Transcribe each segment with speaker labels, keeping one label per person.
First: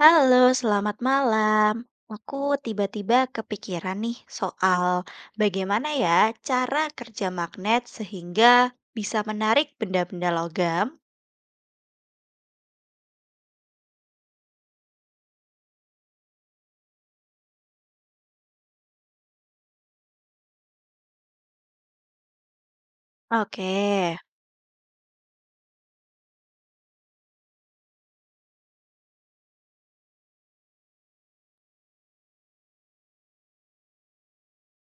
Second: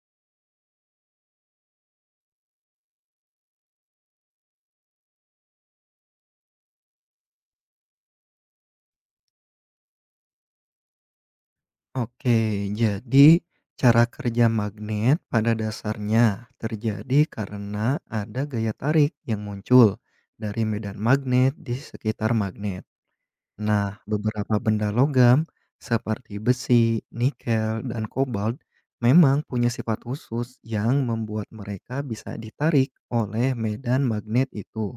Speaker 1: Halo, selamat malam. Aku tiba-tiba kepikiran nih soal bagaimana ya cara kerja magnet sehingga bisa menarik benda-benda logam.
Speaker 2: Oke, jadi cara kerja magnet pada dasarnya terjadi karena ada gaya tarik yang muncul dari medan magnet di sekitar magnet.
Speaker 1: Oke,
Speaker 2: Nah, beberapa benda logam seperti besi, nikel, dan kobalt memang punya sifat khusus yang membuat mereka bisa ditarik oleh medan magnet itu.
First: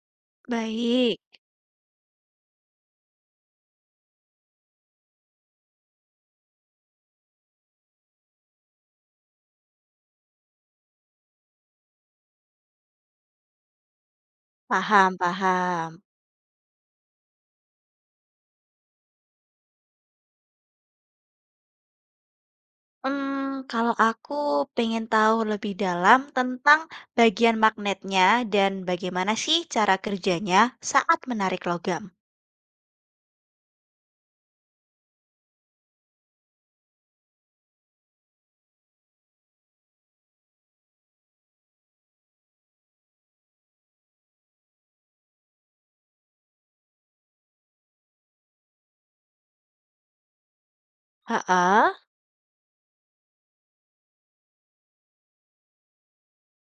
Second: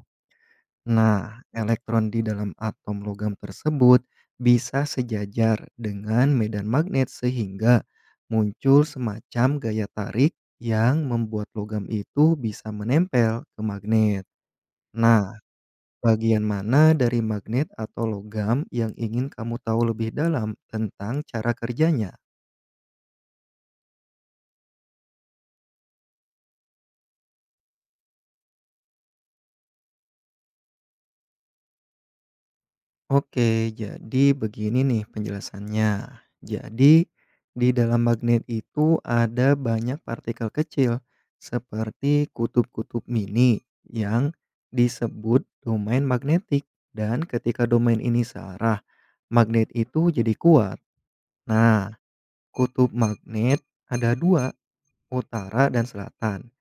Speaker 1: baik.
Speaker 2: Nah, elektron di dalam atom logam tersebut bisa sejajar dengan medan magnet sehingga muncul semacam gaya tarik yang membuat logam itu bisa menempel ke magnet.
Speaker 1: Paham,
Speaker 2: Nah,
Speaker 1: paham.
Speaker 2: bagian mana dari magnet atau logam yang ingin kamu tahu lebih dalam tentang cara kerjanya?
Speaker 1: Hmm, Kalau aku pengen tahu lebih dalam tentang bagian magnetnya dan bagaimana sih cara kerjanya saat menarik logam.
Speaker 2: Oke, jadi begini nih penjelasannya. Jadi, di dalam magnet itu ada banyak partikel kecil seperti kutub-kutub mini yang disebut domain magnetik. Dan ketika domain ini searah, magnet itu jadi kuat. Nah,
Speaker 1: Heeh,
Speaker 2: kutub magnet ada dua, utara dan selatan.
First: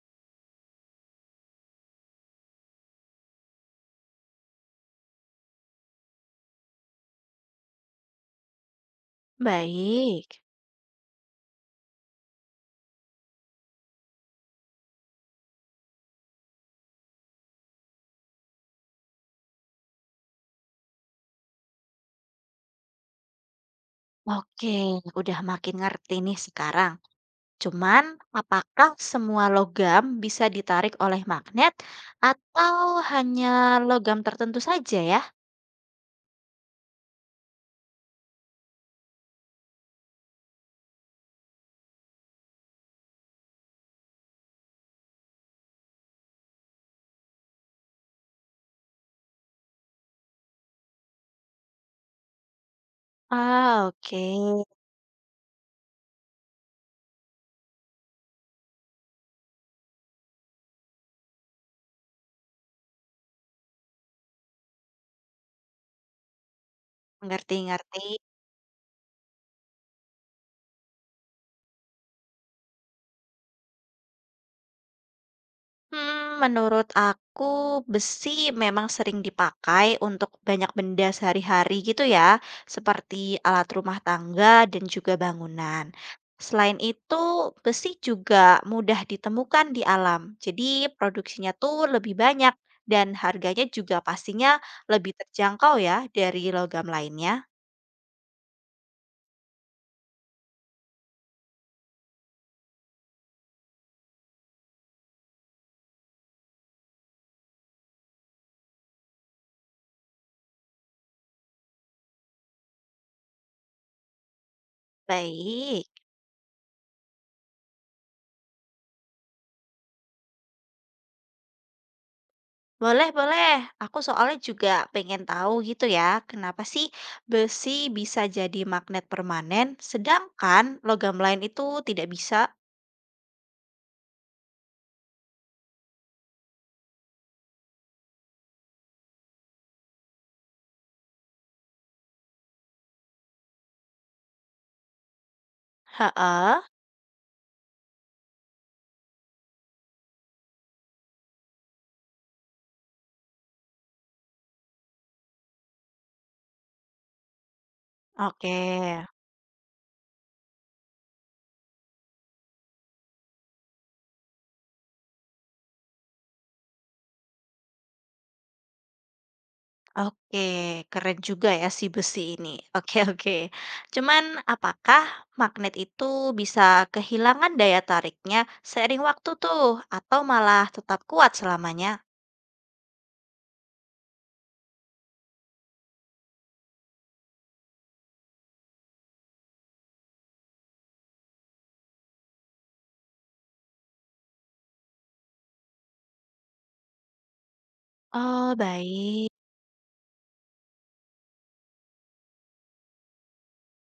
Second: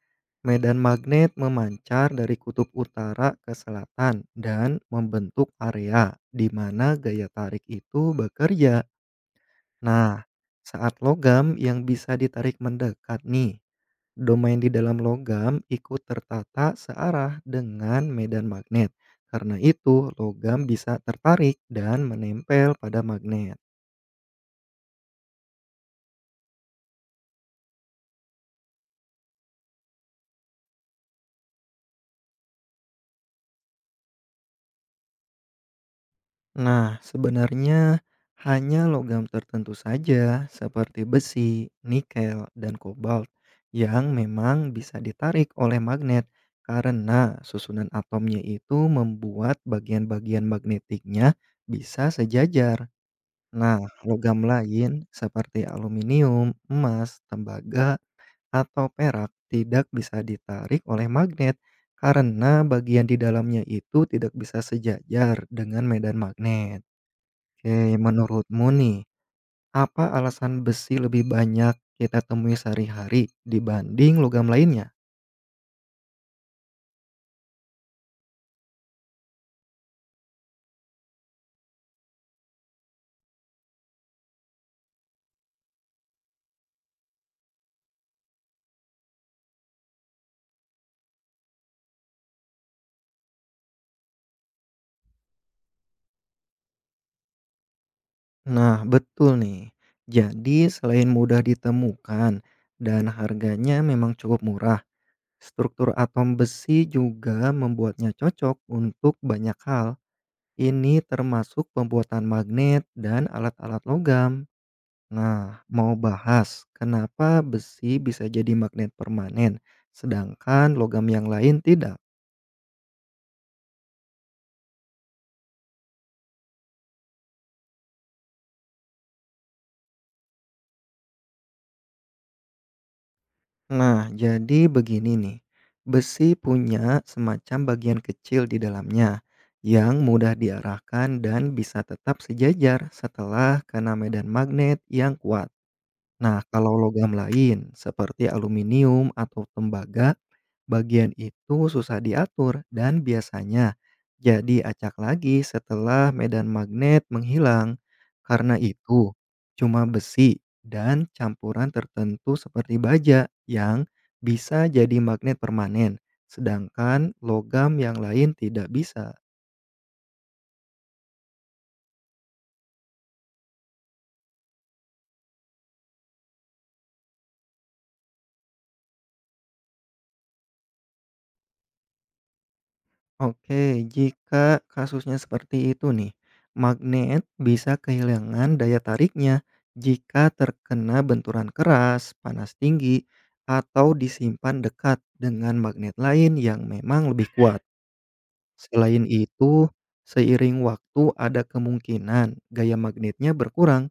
Speaker 2: Medan magnet memancar dari kutub utara ke selatan dan membentuk area di mana gaya tarik itu bekerja. Nah,
Speaker 1: baik.
Speaker 2: saat logam yang bisa ditarik mendekat nih, domain di dalam logam ikut tertata searah dengan medan magnet. Karena itu, logam bisa tertarik dan menempel pada magnet.
Speaker 1: Oke, udah makin ngerti nih sekarang. Cuman, apakah semua logam bisa ditarik oleh magnet atau hanya logam tertentu saja ya?
Speaker 2: Nah, sebenarnya hanya logam tertentu saja seperti besi, nikel, dan kobalt yang memang bisa ditarik oleh magnet karena susunan atomnya itu membuat bagian-bagian magnetiknya bisa sejajar. Nah,
Speaker 1: Ah, oke,
Speaker 2: logam lain seperti aluminium, emas, tembaga, atau perak tidak bisa ditarik oleh magnet karena bagian di dalamnya itu tidak bisa sejajar dengan medan magnet. Oke,
Speaker 1: ngerti-ngerti.
Speaker 2: menurutmu nih, apa alasan besi lebih banyak kita temui sehari-hari dibanding logam lainnya?
Speaker 1: Menurut aku besi memang sering dipakai untuk banyak benda sehari-hari gitu ya, seperti alat rumah tangga dan juga bangunan. Selain itu, besi juga mudah ditemukan di alam. Jadi produksinya tuh lebih banyak dan harganya juga pastinya lebih terjangkau ya dari logam lainnya.
Speaker 2: Nah, betul nih. Jadi, selain mudah ditemukan dan harganya memang cukup murah, struktur atom besi juga membuatnya cocok untuk banyak hal. Ini termasuk pembuatan magnet dan alat-alat logam. Nah,
Speaker 1: Baik.
Speaker 2: mau bahas kenapa besi bisa jadi magnet permanen, sedangkan logam yang lain tidak?
Speaker 1: Boleh, boleh. Aku soalnya juga pengen tahu gitu ya, kenapa sih besi bisa jadi magnet permanen, sedangkan logam lain itu tidak bisa?
Speaker 2: Nah, jadi begini nih. Besi punya semacam bagian kecil di dalamnya yang mudah diarahkan dan bisa tetap sejajar setelah kena medan magnet yang kuat. Nah,
Speaker 1: Heeh.
Speaker 2: kalau logam lain seperti aluminium atau tembaga, bagian itu susah diatur dan biasanya jadi acak lagi setelah medan magnet menghilang. Karena
Speaker 1: Oke,
Speaker 2: itu, cuma besi dan campuran tertentu seperti baja yang bisa jadi magnet permanen, sedangkan logam yang lain tidak bisa.
Speaker 1: oke, keren juga ya si besi ini. Oke, oke. Cuman apakah magnet itu bisa kehilangan daya tariknya seiring waktu tuh, atau malah tetap kuat selamanya?
Speaker 2: Oke, jika kasusnya seperti itu nih, magnet bisa kehilangan daya tariknya jika terkena benturan keras, panas tinggi, atau disimpan dekat dengan magnet lain yang memang lebih kuat.
Speaker 1: Oh,
Speaker 2: Selain
Speaker 1: baik.
Speaker 2: itu, seiring waktu ada kemungkinan gaya magnetnya berkurang.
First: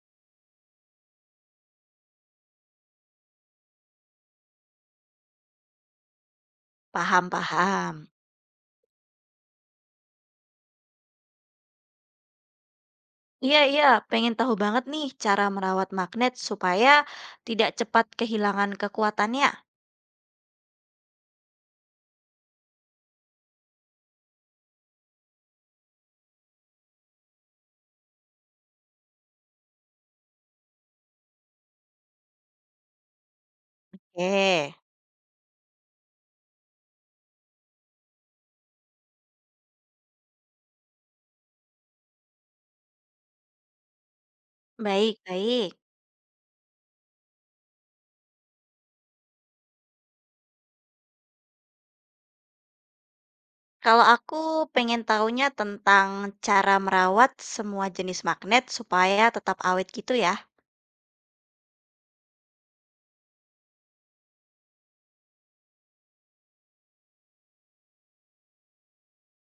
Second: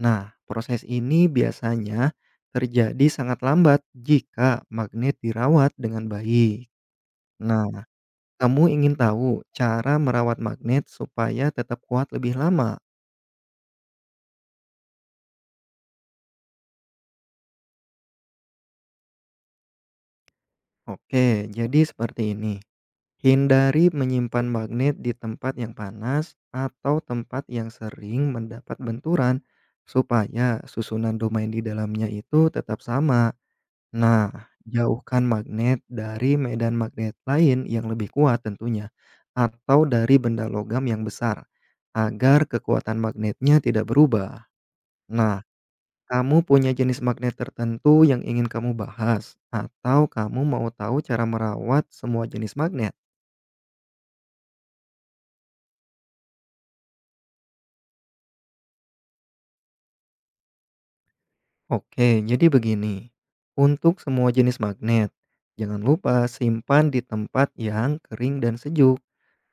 Speaker 2: Nah, proses ini biasanya terjadi sangat lambat jika magnet dirawat dengan baik.
Speaker 1: Paham,
Speaker 2: Nah,
Speaker 1: paham.
Speaker 2: kamu ingin tahu cara merawat magnet supaya tetap kuat lebih lama?
Speaker 1: Iya iya, pengen tahu banget nih cara merawat magnet supaya tidak cepat kehilangan kekuatannya.
Speaker 2: Oke, jadi seperti ini. Hindari menyimpan magnet di tempat yang panas atau tempat yang sering mendapat benturan supaya susunan domain di dalamnya itu tetap sama. Nah,
Speaker 1: Eh,
Speaker 2: jauhkan magnet dari medan magnet lain yang lebih kuat tentunya atau dari benda logam yang besar agar kekuatan magnetnya tidak berubah.
Speaker 1: baik,
Speaker 2: Nah,
Speaker 1: baik.
Speaker 2: kamu punya jenis magnet tertentu yang ingin kamu bahas, atau kamu mau tahu cara merawat semua jenis magnet?
Speaker 1: Kalau aku pengen tahunya tentang cara merawat semua jenis magnet supaya tetap awet gitu ya.
Speaker 2: Oke, jadi begini. Untuk semua jenis magnet, jangan lupa simpan di tempat yang kering dan sejuk.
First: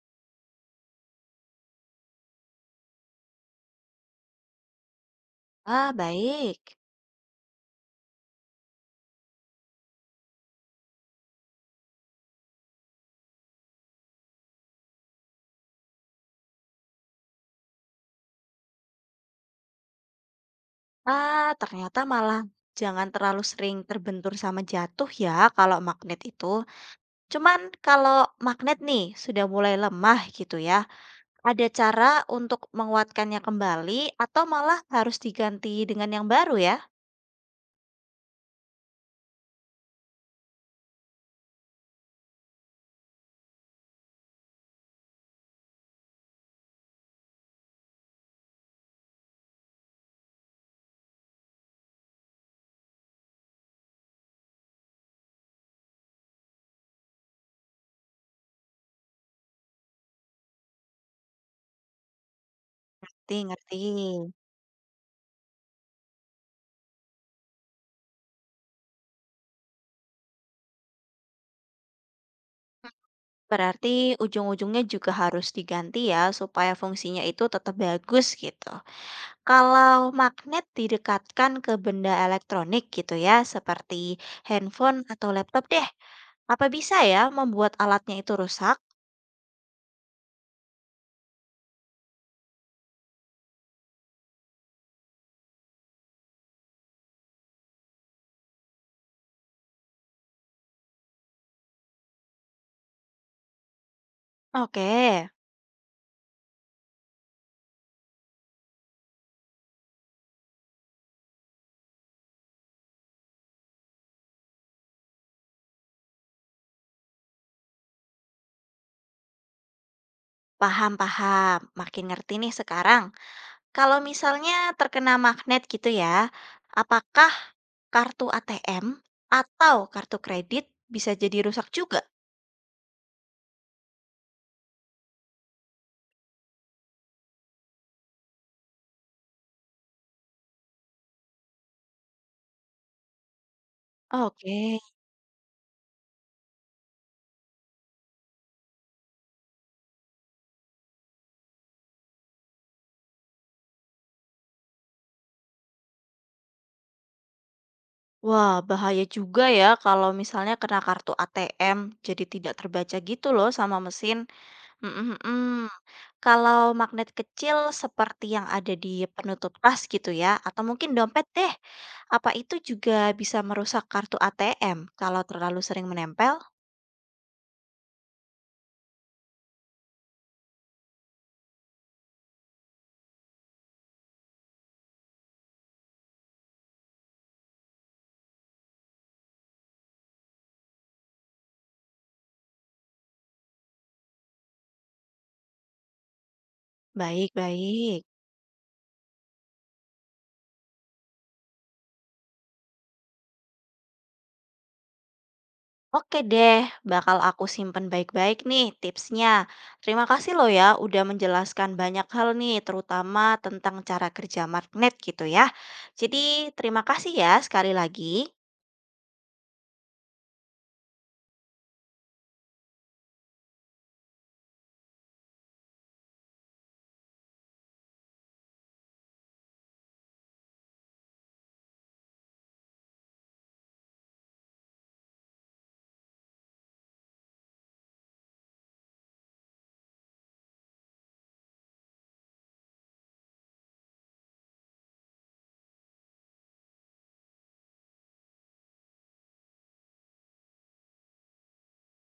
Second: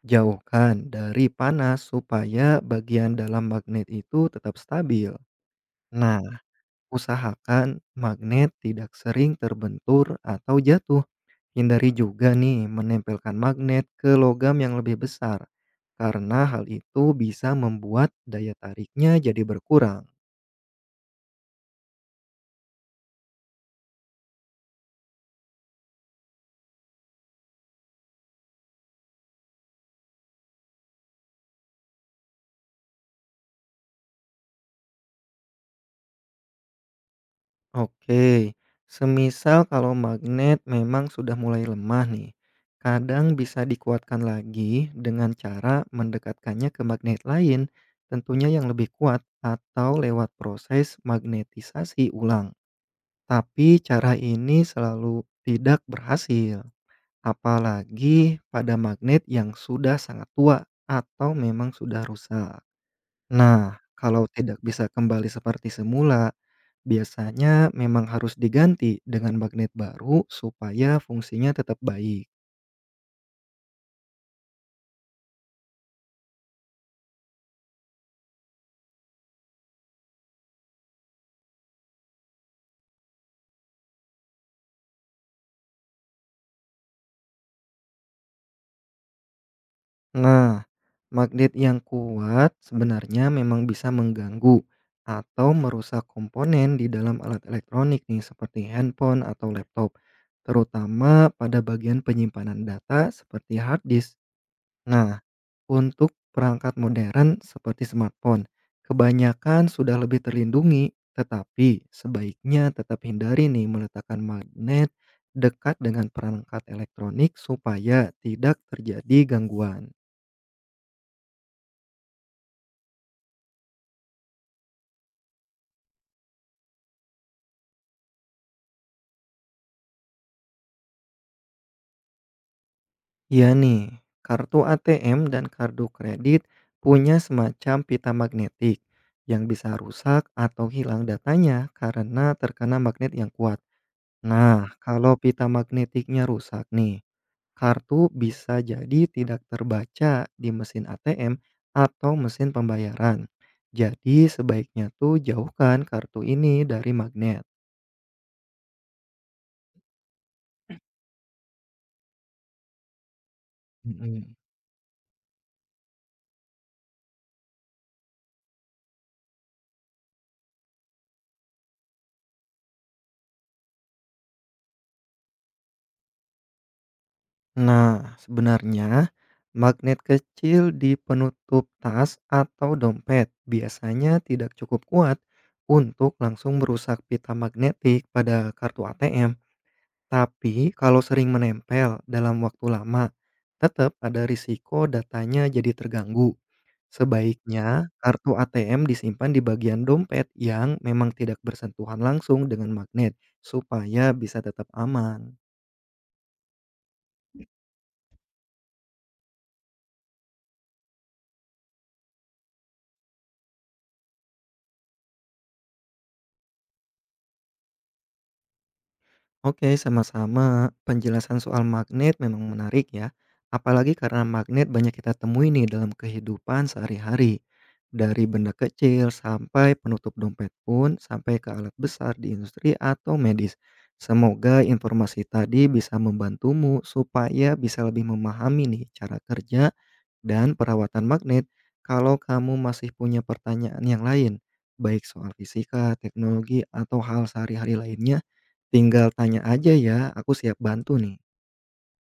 Speaker 2: Jauhkan dari panas supaya bagian dalam magnet itu tetap stabil.
Speaker 1: Ah,
Speaker 2: Nah,
Speaker 1: baik.
Speaker 2: usahakan magnet tidak sering terbentur atau jatuh. Hindari juga nih menempelkan magnet ke logam yang lebih besar, karena hal itu bisa membuat daya tariknya jadi berkurang.
Speaker 1: Ah, ternyata malah jangan terlalu sering terbentur sama jatuh ya kalau magnet itu. Cuman kalau magnet nih sudah mulai lemah gitu ya. Ada cara untuk menguatkannya kembali atau malah harus diganti dengan yang baru ya?
Speaker 2: Oke, semisal kalau magnet memang sudah mulai lemah nih, kadang bisa dikuatkan lagi dengan cara mendekatkannya ke magnet lain, tentunya yang lebih kuat atau lewat proses magnetisasi ulang. Tapi cara ini selalu tidak berhasil. Apalagi pada magnet yang sudah sangat tua atau memang sudah rusak.
Speaker 1: Ngerti,
Speaker 2: Nah,
Speaker 1: ngerti.
Speaker 2: kalau tidak bisa kembali seperti semula, biasanya memang harus diganti dengan magnet baru supaya fungsinya tetap baik.
Speaker 1: Berarti ujung-ujungnya juga harus diganti ya supaya fungsinya itu tetap bagus gitu. Kalau magnet didekatkan ke benda elektronik gitu ya, seperti handphone atau laptop deh. Apa bisa ya membuat alatnya itu rusak?
Speaker 2: Nah, magnet yang kuat sebenarnya memang bisa mengganggu atau merusak komponen di dalam alat elektronik nih seperti handphone atau laptop, terutama pada bagian penyimpanan data seperti hard disk. Nah,
Speaker 1: Oke,
Speaker 2: untuk perangkat modern seperti smartphone, kebanyakan sudah lebih terlindungi, tetapi sebaiknya tetap hindari nih meletakkan magnet dekat dengan perangkat elektronik supaya tidak terjadi gangguan.
Speaker 1: paham-paham. Makin ngerti nih sekarang. Kalau misalnya terkena magnet gitu ya, apakah kartu ATM atau kartu kredit bisa jadi rusak juga.
Speaker 2: Iya nih, kartu ATM dan kartu kredit punya semacam pita magnetik yang bisa rusak atau hilang datanya karena terkena magnet yang kuat. Nah,
Speaker 1: Oke.
Speaker 2: kalau pita magnetiknya rusak nih, kartu bisa jadi tidak terbaca di mesin ATM atau mesin pembayaran. Jadi sebaiknya tuh jauhkan kartu ini dari magnet.
Speaker 1: Wah, bahaya juga ya kalau misalnya kena kartu ATM jadi tidak terbaca gitu loh sama mesin.
Speaker 2: Mhm.
Speaker 1: Mm, mm, mm. Kalau magnet kecil seperti yang ada di penutup tas gitu ya, atau mungkin dompet deh, apa itu juga bisa merusak kartu ATM kalau terlalu sering menempel?
Speaker 2: Nah, sebenarnya magnet kecil di penutup tas atau dompet biasanya tidak cukup kuat untuk langsung merusak pita magnetik pada kartu ATM. Tapi kalau sering menempel dalam waktu lama, tetap ada risiko datanya jadi terganggu. Sebaiknya
Speaker 1: Baik-baik.
Speaker 2: kartu ATM disimpan di bagian dompet yang memang tidak bersentuhan langsung dengan magnet, supaya bisa tetap aman.
Speaker 1: Oke deh, bakal aku simpen baik-baik nih tipsnya. Terima kasih loh ya udah menjelaskan banyak hal nih, terutama tentang cara kerja magnet gitu ya. Jadi terima kasih ya sekali lagi.
Speaker 2: Oke, sama-sama. Penjelasan soal magnet memang menarik ya. Apalagi karena magnet banyak kita temui nih dalam kehidupan sehari-hari. Dari benda kecil sampai penutup dompet pun, sampai ke alat besar di industri atau medis. Semoga informasi tadi bisa membantumu supaya bisa lebih memahami nih cara kerja dan perawatan magnet kalau kamu masih punya pertanyaan yang lain, baik soal fisika, teknologi, atau hal sehari-hari lainnya, tinggal tanya aja ya, aku siap bantu nih.